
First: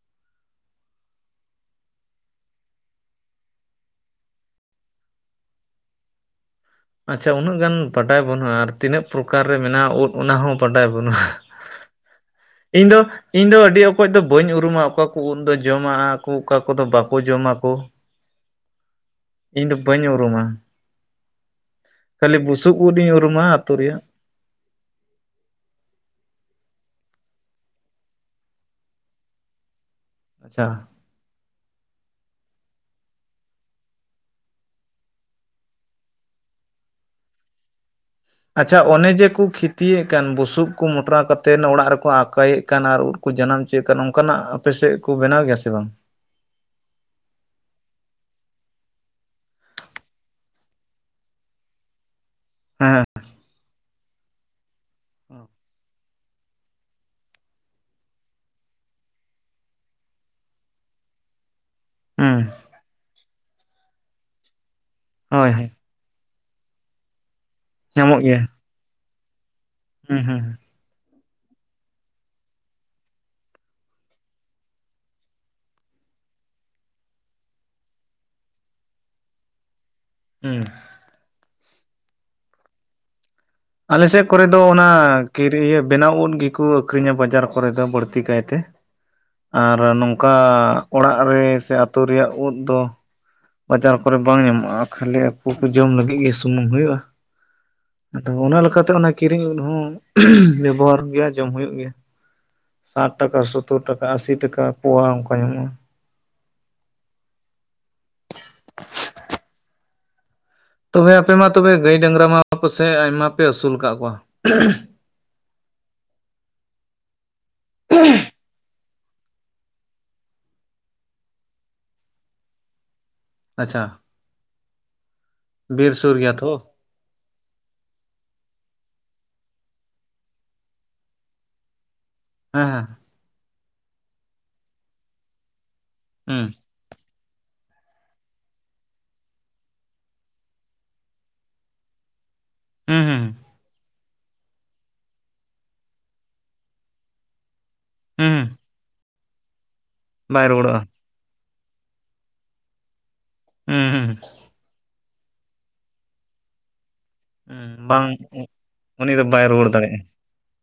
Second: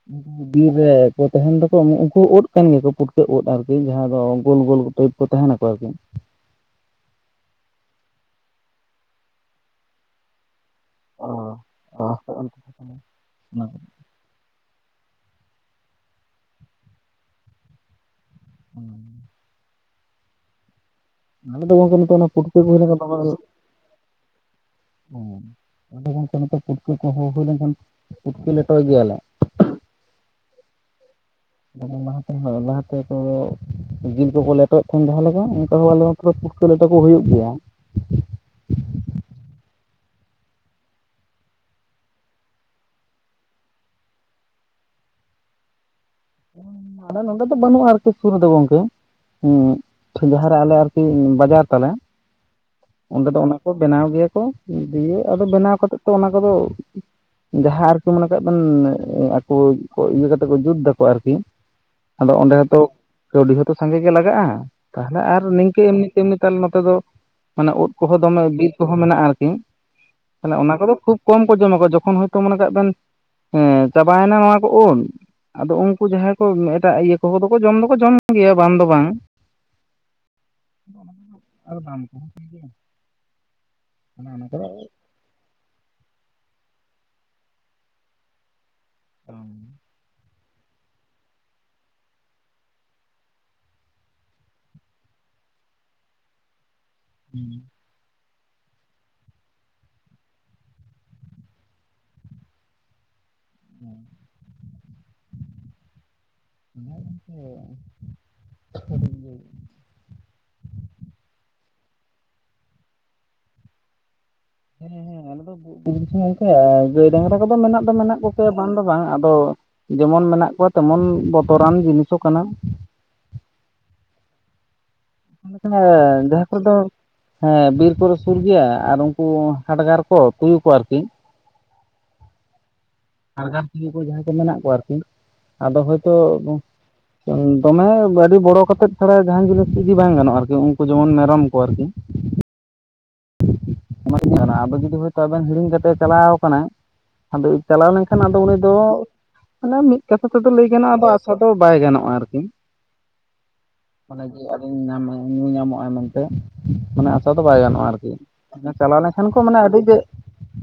[unintelligible] ᱵᱤᱨ ᱨᱮ ᱠᱚ ᱛᱟᱦᱮᱱ ᱫᱚᱠᱚ ᱱᱩᱜ ᱩᱠᱩ ᱳᱫ ᱠᱟᱱ ᱜᱮᱭᱟᱠᱚ ᱯᱩᱴᱠᱟᱹ‌ ᱳᱫ ᱟᱨᱠᱤ ᱡᱟᱦᱟᱸ ᱫᱚ ᱜᱳᱞ ᱜᱳᱞ ᱴᱟᱭᱤᱯ ᱠᱚ ᱛᱟᱦᱮᱱᱟᱠᱚ ᱟᱨᱠᱤ ᱟᱪᱷᱟ ᱩᱱᱟᱹᱜ ᱜᱟᱱ ᱵᱟᱰᱟᱭ ᱵᱟᱹᱱᱩᱜᱼᱟ ᱟᱨ ᱛᱤᱱᱟᱹᱜ ᱯᱨᱚᱠᱟᱨ ᱨᱮ ᱢᱮᱱᱟᱜᱼᱟ ᱳᱫ ᱚᱱᱟ ᱦᱚᱸ ᱵᱟᱰᱟᱭ ᱵᱟ. ᱱᱩᱜᱼᱟ ᱤᱧ ᱫᱚ ᱤᱧ ᱫᱚ ᱟᱹᱰᱤ ᱚᱠ ᱠᱚᱡ ᱫᱚ ᱵᱟᱹᱧ ᱩᱨᱩᱢᱟ ᱚᱠᱟᱠᱚ ᱳᱫ ᱫᱚ ᱡᱚᱢᱟᱜᱼᱟᱜ ᱠᱚ ᱚᱠᱟ ᱠᱚᱫᱚ ᱵᱟᱠᱚ ᱡᱚᱢᱟ ᱠᱚ ᱚ ᱤᱧ ᱫᱚ ᱵᱟᱹᱧ ᱩᱨᱩᱢᱟ ᱟᱞᱮ ᱫᱚ ᱜᱚᱝᱠᱮ ᱱᱤᱛᱚᱜ ᱚᱱᱟ ᱠᱷᱟᱹᱞᱤ ᱯᱩᱴᱠᱟᱹ ᱠᱚ ᱵᱩᱥᱩᱵ ᱦᱩᱭ ᱩᱫ ᱞᱮᱠᱷᱟᱱ ᱤᱧ [unintelligible] ᱩᱨᱩᱢᱟ ᱟᱹᱛᱩ ᱨᱮᱭᱟᱜ ᱚ ᱟᱫᱚ ᱜᱚᱝᱠᱮ ᱱᱚᱛᱮ ᱯᱩᱴᱠᱟ. ᱠᱚᱦᱚ ᱦᱳᱭ ᱞᱮᱱᱠᱷᱟᱱ ᱯᱩᱴᱠᱟ. ᱞᱮᱴᱚᱭ ᱜᱮᱭᱟᱞᱮ ᱟᱪᱟ ᱫᱚᱢᱮ ᱞᱟᱦᱟᱛᱮ ᱦᱚᱸ ᱞᱟᱦᱟᱛᱮ ᱚᱠᱚᱭ ᱠᱚ ᱡᱤᱞ ᱠᱚᱠᱚ ᱞᱮᱴᱚᱭᱮᱫ ᱛᱟᱸᱦᱮᱫ ᱡᱟᱸᱦᱟ ᱞᱮᱠᱟ ᱚᱱᱠᱟ ᱦᱚᱸ ᱟᱞᱮ ᱟᱫᱚ ᱯᱩᱴᱠᱟᱹ ᱞᱮᱴᱚ ᱠᱚ ᱦᱩᱭᱩᱜ ᱜᱮᱭᱟ ᱟᱪᱪᱷᱟ ᱚᱱᱮ ᱡᱮᱠᱚ ᱠᱷᱤᱛᱤᱭᱮᱫ ᱠᱟᱱ ᱵᱩᱥᱩᱵ ᱠᱚ ᱢᱚᱴᱨᱟ ᱠᱟᱛᱮᱫ ᱚᱲᱟᱜ ᱨᱮᱠᱚ ᱟᱸᱠᱟᱭᱮᱫ ᱠᱟᱱ ᱟᱨ ᱩᱫ ᱠᱚ ᱡᱟᱱᱟᱢ ᱪᱚᱭᱮᱫ ᱠᱟᱱ ᱱᱚᱝᱠᱟᱱᱟᱜ ᱟᱯᱮᱥᱮᱫ ᱠᱚ ᱵᱮᱱᱟᱣ ᱜᱮᱭᱟ ᱥᱮ ᱵᱟᱝ ᱟᱞᱮ ᱱᱚᱸᱰᱮ ᱫᱚ ᱵᱟᱹᱱᱩᱜᱼᱟ ᱟᱨᱠᱤ ᱥᱩᱨ ᱨᱮ ᱫᱚ ᱜᱚᱝᱠᱮ ᱦᱩ ᱡᱟᱦᱟᱸᱨᱮ ᱟᱞᱮ ᱟᱨᱠᱤ ᱵᱟᱡᱟᱨ ᱛᱟᱞᱮ ᱦᱮᱸ ᱚᱸᱰᱮ ᱫᱚ ᱚᱱᱟ ᱠᱚ ᱵᱮᱱᱟᱣ ᱜᱮᱭᱟ ᱠᱚ ᱫᱤᱭᱮ ᱟᱫᱚ ᱵᱮᱱᱟᱣ ᱠᱟᱛᱮᱫ ᱛᱚ ᱚᱱᱟ ᱠᱚᱫᱚ ᱡᱟᱦᱟᱸ ᱟᱨᱠᱤ ᱢᱚᱱᱮ ᱠᱟᱜ ᱵᱮᱱ ᱟᱠᱚ ᱠᱚ ᱤᱭᱟᱹ ᱠᱟᱛᱮ ᱠᱚ ᱡᱩᱛ ᱫᱟ ᱠᱚ ᱟᱨᱠᱤ ᱟᱫᱚ ᱦᱩᱸ ᱚᱸᱰᱮ ᱦᱚᱸᱛᱚ ᱠᱟᱹᱣᱰᱤ ᱦᱚᱸᱛᱚ ᱥᱟᱸᱜᱮ ᱜᱮ ᱞᱟᱜᱟᱜᱼᱟ ᱛᱟᱦᱚᱞᱮ ᱟᱨ ᱦᱳᱭ ᱦᱳᱭ ᱱᱤᱝᱠᱟᱹ ᱮᱢᱱᱤ ᱛᱮᱢᱱᱤ ᱛᱟᱦᱚᱞᱮ ᱱᱚᱛᱮ ᱫᱚ ᱢᱟᱱᱮ ᱳᱫ ᱠᱚᱦᱚᱸ ᱧᱟᱢᱚᱜ ᱜᱮᱭᱟ ᱫᱚᱢᱮ ᱵᱤᱨ ᱠᱚᱦᱚᱸ ᱢᱮᱱᱟᱜᱼᱟ ᱟᱨᱠᱤ ᱦᱩᱸ ᱦᱩᱸ ᱢᱮ ᱚᱱᱟ ᱠᱚᱫᱚ ᱠᱷᱩᱵ ᱠᱚᱢ ᱠᱚ ᱡᱚᱢᱟ ᱠᱚ ᱡᱚᱠᱷᱚᱱ ᱦᱚᱭᱛᱚ ᱢᱚᱱᱮ ᱠᱟᱜ ᱵᱮᱱ ᱮ ᱪᱟᱵᱟᱭᱱᱟ ᱱᱚᱣᱟ ᱠᱚ ᱳᱫ ᱟᱫᱚ ᱩᱱᱠᱩ ᱡᱟᱦᱟᱸᱭ ᱠᱚ ᱮᱴᱟᱜ ᱤᱭᱟᱹ ᱠᱚᱦᱚ ᱫᱚᱠᱚ ᱡᱚᱢ ᱫᱚᱠᱚ ᱡᱚᱢ ᱜᱮᱭᱟ ᱵᱟᱝ ᱫᱚ ᱵᱟᱝ ᱦᱩᱸ ᱚᱱᱟ ᱟᱨ ᱫᱟᱢ ᱠᱚᱦᱚᱸ ᱴᱷᱤᱠ ᱜᱮᱭᱟ ᱟᱞᱮᱥᱮᱫ ᱠᱚᱨᱮ ᱫᱚ ᱚᱱᱟ ᱠᱤᱨᱤᱭᱟᱹ ᱵᱮᱱᱟᱣ ᱳᱫ ᱜᱮᱠᱚ ᱟᱹᱠᱷᱨᱤᱧᱟ ᱵᱟᱡᱟᱨ ᱠᱚᱨᱮ ᱫᱚ ᱵᱟᱹᱲᱛᱤ ᱠᱟᱭᱛᱮ ᱵᱟᱝ᱾ ᱟᱨ ᱱᱚᱝᱠᱟ ᱚᱲᱟᱜ ᱨᱮ ᱥᱮ ᱟᱛᱳ ᱨᱮᱭᱟᱜ ᱳᱫ ᱫᱚ ᱵᱟᱡᱟᱨ ᱠᱚᱨᱮ ᱵᱟᱝ ᱧᱟᱢᱚᱜᱼᱟ ᱠᱷᱟᱹᱞᱤ ᱟᱠᱚ ᱠᱚ ᱡᱚᱢ ᱞᱟᱹᱜᱤᱫ ᱜᱮ ᱥᱩᱢᱩᱝ ᱦᱩᱭᱩᱜᱼᱟ ᱩ ᱫᱚ ᱚᱱᱟ ᱞᱮᱠᱟᱛᱮ ᱚᱱᱟ ᱠᱤᱨᱤᱧ ᱩᱫ ᱦᱚᱸ ᱵᱮᱵᱚᱦᱟᱨ ᱜᱮᱭᱟ ᱡᱚᱢ ᱦᱩᱭᱩᱜ ᱜᱮᱭᱟ ᱥᱟᱴ ᱴᱟᱠᱟ ᱥᱳᱛᱳᱨ ᱴᱟᱠᱟ ᱟᱥᱤ ᱴᱟᱠᱟ ᱯᱳᱣᱟ ᱚᱱᱠᱟ ᱧᱟᱢᱚᱜᱼᱟ ᱦᱮ ᱜᱚᱢᱠᱮ ᱟ. ᱰᱤ ᱤᱭᱟ. ᱛᱚᱵᱮ ᱟᱯᱮ ᱢᱟ ᱛᱚᱵᱮ ᱜᱟᱹᱭ ᱰᱟᱝᱨᱟ ᱢᱟ ᱯᱟᱥᱮᱡ ᱟᱭᱢᱟ ᱯᱮ ᱟᱹᱥᱩᱞ ᱟᱠᱟᱫ ᱠᱚᱣᱟ ᱦᱮᱸ ᱦᱮᱸ ᱟᱞᱮ ᱫᱚ [unintelligible] ᱜᱚᱝᱠᱮ ᱜᱟᱹᱭ ᱰᱟᱝᱨᱟ ᱠᱚᱫᱚ ᱢᱮᱱᱟᱜ ᱫᱚ ᱢᱮᱱᱟᱜ ᱠᱚᱜᱮᱭᱟ ᱵᱟᱝ ᱫᱚ ᱵᱟᱝ ᱟᱫᱚ ᱡᱮᱢᱚᱱ ᱢᱮᱱᱟᱜ ᱠᱚᱣᱟ ᱛᱮᱢᱚᱱ ᱵᱚᱛᱚᱨᱟᱱ ᱡᱤᱱᱤᱥ ᱦᱚᱸ ᱠᱟᱱᱟ ᱟᱪᱷᱟ [unintelligible] ᱡᱟᱦᱟᱸ ᱠᱚᱨᱮ ᱫᱚ ᱦᱮᱸ ᱵᱤᱨ ᱠᱚᱨᱮ ᱥᱩᱨ ᱜᱮᱭᱟ ᱟᱨ ᱩᱱᱠᱩ ᱦᱟᱰᱜᱟᱨ ᱠᱚ ᱛᱩᱭᱩ ᱠᱚ ᱟᱨᱠᱤ [inaudible] ᱦᱮᱸ ᱦᱮᱸ ᱾ ᱦᱟᱰᱜᱟᱨ ᱠᱚ [unintelligible] ᱡᱟᱦᱟᱸᱭ ᱠᱚ ᱢᱮᱱᱟᱜ ᱠᱚᱣᱟ ᱟᱨᱠᱤ, ᱟᱫᱚ ᱦᱳᱭᱛᱳ ᱦᱮᱸ ᱫᱚᱢᱮ ᱟᱹᱰᱤ ᱵᱚᱲᱚ ᱠᱟᱛᱮᱫ ᱪᱷᱟᱲᱟ ᱡᱟᱦᱟᱸᱱ ᱡᱤᱱᱤᱥ ᱤᱫᱤ ᱵᱟᱝ ᱜᱟᱱᱚᱜᱼᱟ ᱟᱨᱠᱤ, ᱩᱱᱠᱩ ᱡᱮᱢᱚᱱ ᱢᱮᱨᱚᱢ ᱠᱚ ᱟᱨᱠᱤ ᱾ ᱦᱩᱸ ᱦᱩᱸ ᱾ ᱚᱱᱟ ᱜᱤᱧ ᱢᱮᱱᱟ ᱟᱫᱚ ᱡᱩᱫᱤ ᱦᱚᱭᱛᱚ ᱟᱵᱮᱱ ᱦᱤᱲᱤᱧ ᱠᱟᱛᱮᱜ ᱪᱟᱞᱟᱣ ᱠᱟᱱᱟᱭ᱾ ᱟᱫᱚ ᱪᱟᱞᱟᱣ ᱞᱮᱱᱠᱷᱟᱱ ᱟᱫᱚ ᱦᱩᱸ ᱩᱱᱤ ᱫᱚ, ᱢᱟᱱᱮ ᱢᱤᱫ ᱠᱟᱛᱷᱟ ᱵᱟᱭ ᱛᱮᱫᱚ ᱞᱟᱹᱭ ᱨᱩᱣᱟᱹᱲᱚᱜᱼᱟ ᱜᱟᱱᱚᱜᱼᱟ ᱟᱫᱚ ᱟᱫᱚ ᱵᱟᱭ ᱜᱟᱱᱚᱜᱼᱟ ᱟᱨᱠᱤ ᱾ ᱦᱩᱸ ᱦᱩᱸ ᱾ [unintelligible] ᱧᱩ ᱧᱟᱢᱚᱜᱼᱟ ᱢᱮᱱᱛᱮ, ᱚᱱᱟ ᱫᱚ ᱵᱟᱭ ᱦᱩᱸ ᱜᱟᱱᱚᱜᱼᱟ ᱵᱟᱝ ᱟᱨᱠᱤ ᱪᱟᱞᱟᱣ ᱩᱱᱤ ᱫᱚ ᱞᱮᱱᱠᱷᱟᱱ ᱠᱚ ᱵᱟᱭ ᱢᱟᱱᱮ ᱨᱩᱣᱟᱹᱲ ᱟᱹᱰᱤ ᱜᱮ ᱫᱟᱲᱮᱭᱟᱜᱼᱟ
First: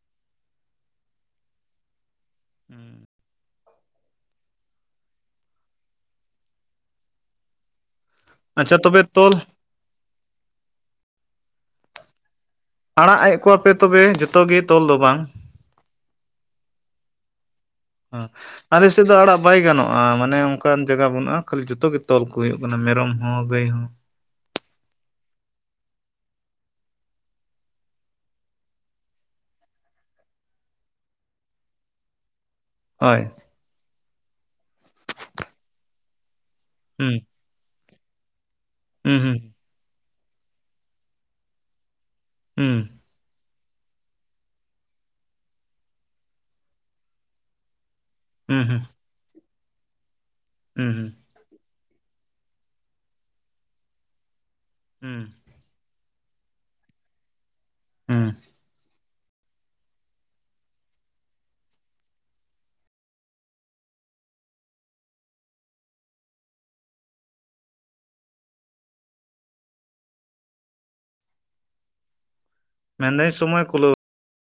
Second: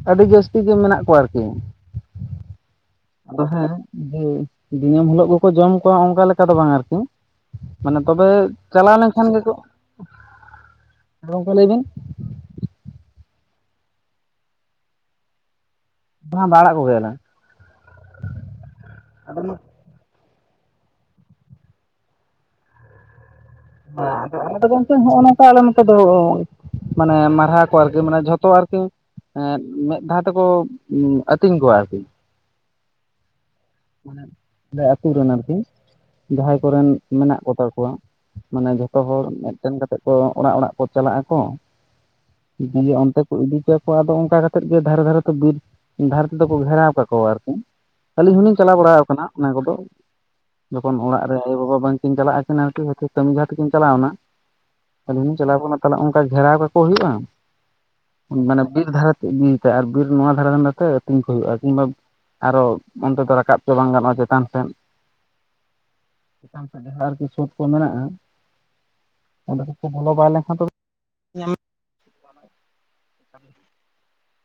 ᱟᱹᱰᱤ ᱡᱟᱹᱥᱛᱤ ᱜᱮ ᱢᱮᱱᱟᱜ ᱠᱚᱣᱟ ᱟᱨᱠᱤ ᱾ ᱦᱩᱸ ᱾ ᱦᱮᱸ ᱡᱮ ᱫᱤᱱᱟᱹᱢ ᱦᱤᱞᱳᱜ ᱜᱮᱠᱚ ᱡᱚᱢ ᱠᱚᱣᱟ ᱚᱱᱠᱟ ᱞᱮᱠᱟ ᱫᱚ ᱵᱟᱝ ᱟᱨᱠᱤ ᱾ ᱢᱟᱱᱮ ᱛᱚᱵᱮ ᱟᱪᱪᱷᱟ ᱪᱟᱞᱟᱣ ᱛᱚᱵᱮ ᱞᱮᱱᱠᱷᱟᱱ ᱛᱚᱞ ᱜᱮᱠᱚ, ᱜᱚᱝᱠᱮ ᱞᱟᱹᱭ ᱵᱤᱱ ᱾ ᱟᱲᱟᱜ ᱮᱫ ᱠᱚᱣᱟᱯᱮ ᱛᱚᱵᱮ ᱡᱚᱛᱚ ᱜᱮ ᱛᱚᱞ ᱫᱚ ᱵᱟᱝ ᱾ ᱵᱟᱝ ᱵᱟᱝ ᱟᱲᱟᱜ ᱠᱚ ᱜᱮᱭᱟᱞᱮ ᱾ ᱦᱚᱸ ᱟᱞᱮ ᱥᱮᱫ ᱫᱚ ᱟᱲᱟᱜ ᱵᱟᱭ ᱜᱟᱱᱚᱜᱼᱟ ᱾ ᱢᱟᱱᱮ ᱚᱱᱠᱟᱱ ᱡᱟᱭᱜᱟ ᱵᱟᱹᱱᱩᱜᱼᱟ, ᱠᱷᱟᱹᱞᱤ ᱡᱚᱛᱚ ᱜᱮ ᱛᱚᱞ ᱠᱚ ᱦᱩᱭᱩᱜ ᱠᱟᱱᱟ ᱢᱮᱨᱚᱢ ᱦᱚᱸ ᱜᱟᱹᱭ ᱦᱚᱸ ᱾ ᱟᱫᱚ ᱜᱚᱢᱠᱮ ᱦᱚᱸᱜ-ᱚ ᱱᱚᱝᱠᱟ ᱟᱞᱮ ᱱᱚᱛᱮ ᱫᱚ ᱢᱟᱱᱮ ᱢᱟᱨᱦᱟ ᱠᱚ ᱟᱨᱠᱤ, ᱢᱟᱱᱮ ᱡᱷᱚᱛᱚ ᱟᱨᱠᱤ ᱮᱸᱫ ᱢᱮᱫ ᱫᱷᱟᱣ ᱛᱮᱠᱚ ᱟᱹᱛᱤᱧ ᱠᱚᱣᱟ ᱟᱨᱠᱤ ᱾ ᱦᱳᱭ ᱾ ᱢᱟᱱᱮ [unintelligible] ᱟᱛᱳ ᱨᱮᱱ ᱟᱨᱠᱤ, ᱡᱟᱦᱟᱸᱭ ᱠᱚᱨᱮᱱ ᱦᱩᱸ ᱢᱮᱱᱟᱜ ᱠᱚ ᱛᱟᱠᱚᱣᱟ ᱾ ᱢᱟᱱᱮ ᱡᱷᱚᱛᱚ ᱦᱩᱸ ᱦᱚᱲ ᱦᱩᱸ ᱢᱤᱫᱴᱮᱱ ᱠᱟᱛᱮᱫ ᱠᱚ ᱚᱲᱟᱜ ᱚᱲᱟᱜ ᱠᱚ ᱪᱟᱞᱟᱜ ᱟᱠᱚ ᱾ ᱦᱩᱸ ᱡᱩᱫᱤ ᱚᱱᱛᱮ, ᱤᱫᱤ ᱠᱚᱣᱟ ᱠᱚ ᱟᱫᱚ ᱚᱱᱠᱟ ᱠᱟᱛᱮᱫ ᱜᱮ ᱫᱷᱟᱨᱮ ᱫᱷᱟᱨᱮ ᱛᱮ ᱵᱤᱨ ᱫᱷᱟᱨᱮ ᱛᱮᱫᱚ ᱠᱚ ᱜᱷᱮᱨᱟᱣ ᱠᱟᱠᱚᱣᱟ ᱟᱨᱠᱤ ᱾ ᱟᱹᱞᱤᱧ ᱦᱚᱸᱞᱤᱧ ᱦᱩᱸ ᱪᱟᱞᱟᱣ ᱦᱩᱸ ᱵᱟᱲᱟ ᱟᱠᱟᱱᱟ ᱚᱱᱟ ᱠᱚᱫᱚ, ᱦᱩᱸ ᱡᱚᱠᱷᱚᱱ ᱦᱩᱸ ᱚᱲᱟᱜ ᱟᱭᱳ ᱵᱟᱵᱟ ᱵᱟᱝᱠᱤᱱ ᱪᱟᱞᱟᱜᱼᱟᱠᱤᱱ ᱠᱟᱹᱢᱤ ᱡᱟᱦᱟᱸ ᱛᱮᱠᱤᱱ ᱪᱟᱞᱟᱣᱱᱟ, ᱦᱩᱸ ᱟᱞᱤᱧᱞᱤᱧ ᱪᱟᱞᱟᱣ ᱛᱟᱦᱚᱞᱮ ᱚᱱᱠᱟ ᱜᱷᱮᱨᱟᱣ ᱠᱟᱠᱚ ᱦᱩᱭᱩᱜᱼᱟ, ᱦᱩᱸ ᱢᱟᱱᱮ ᱵᱤᱨ ᱫᱷᱟᱨᱮ [unintelligible] ᱟᱨ ᱵᱤᱨ ᱱᱚᱣᱟ ᱫᱷᱟᱨᱮ ᱨᱮᱱ ᱱᱚᱛᱮ ᱟᱹᱛᱤᱧ ᱠᱚ ᱦᱩᱭᱩᱜᱼᱟ, ᱠᱤᱝᱵᱟ ᱟᱨᱚ ᱚᱱᱛᱮ ᱫᱚ ᱨᱟᱠᱟᱵ ᱚᱪᱚ ᱵᱟᱝ ᱜᱟᱱᱚᱜᱼᱟ ᱪᱮᱛᱟᱱ ᱥᱮᱫ ᱪᱮᱛᱟᱱ ᱥᱮᱫ ᱡᱟᱦᱟᱸ ᱟᱨᱠᱤ ᱥᱳᱫᱽ ᱠᱚ ᱢᱮᱱᱟᱜᱼᱟ ᱾ ᱚᱸᱰᱮ ᱠᱚᱠᱚ ᱵᱚᱞᱚ ᱵᱟᱭ ᱞᱮᱱᱠᱷᱟᱱ ᱫᱚ, [unintelligible] ᱢᱮᱱᱫᱟᱹᱧ ᱥᱚᱢᱚᱭ ᱠᱩᱞᱟᱹᱣ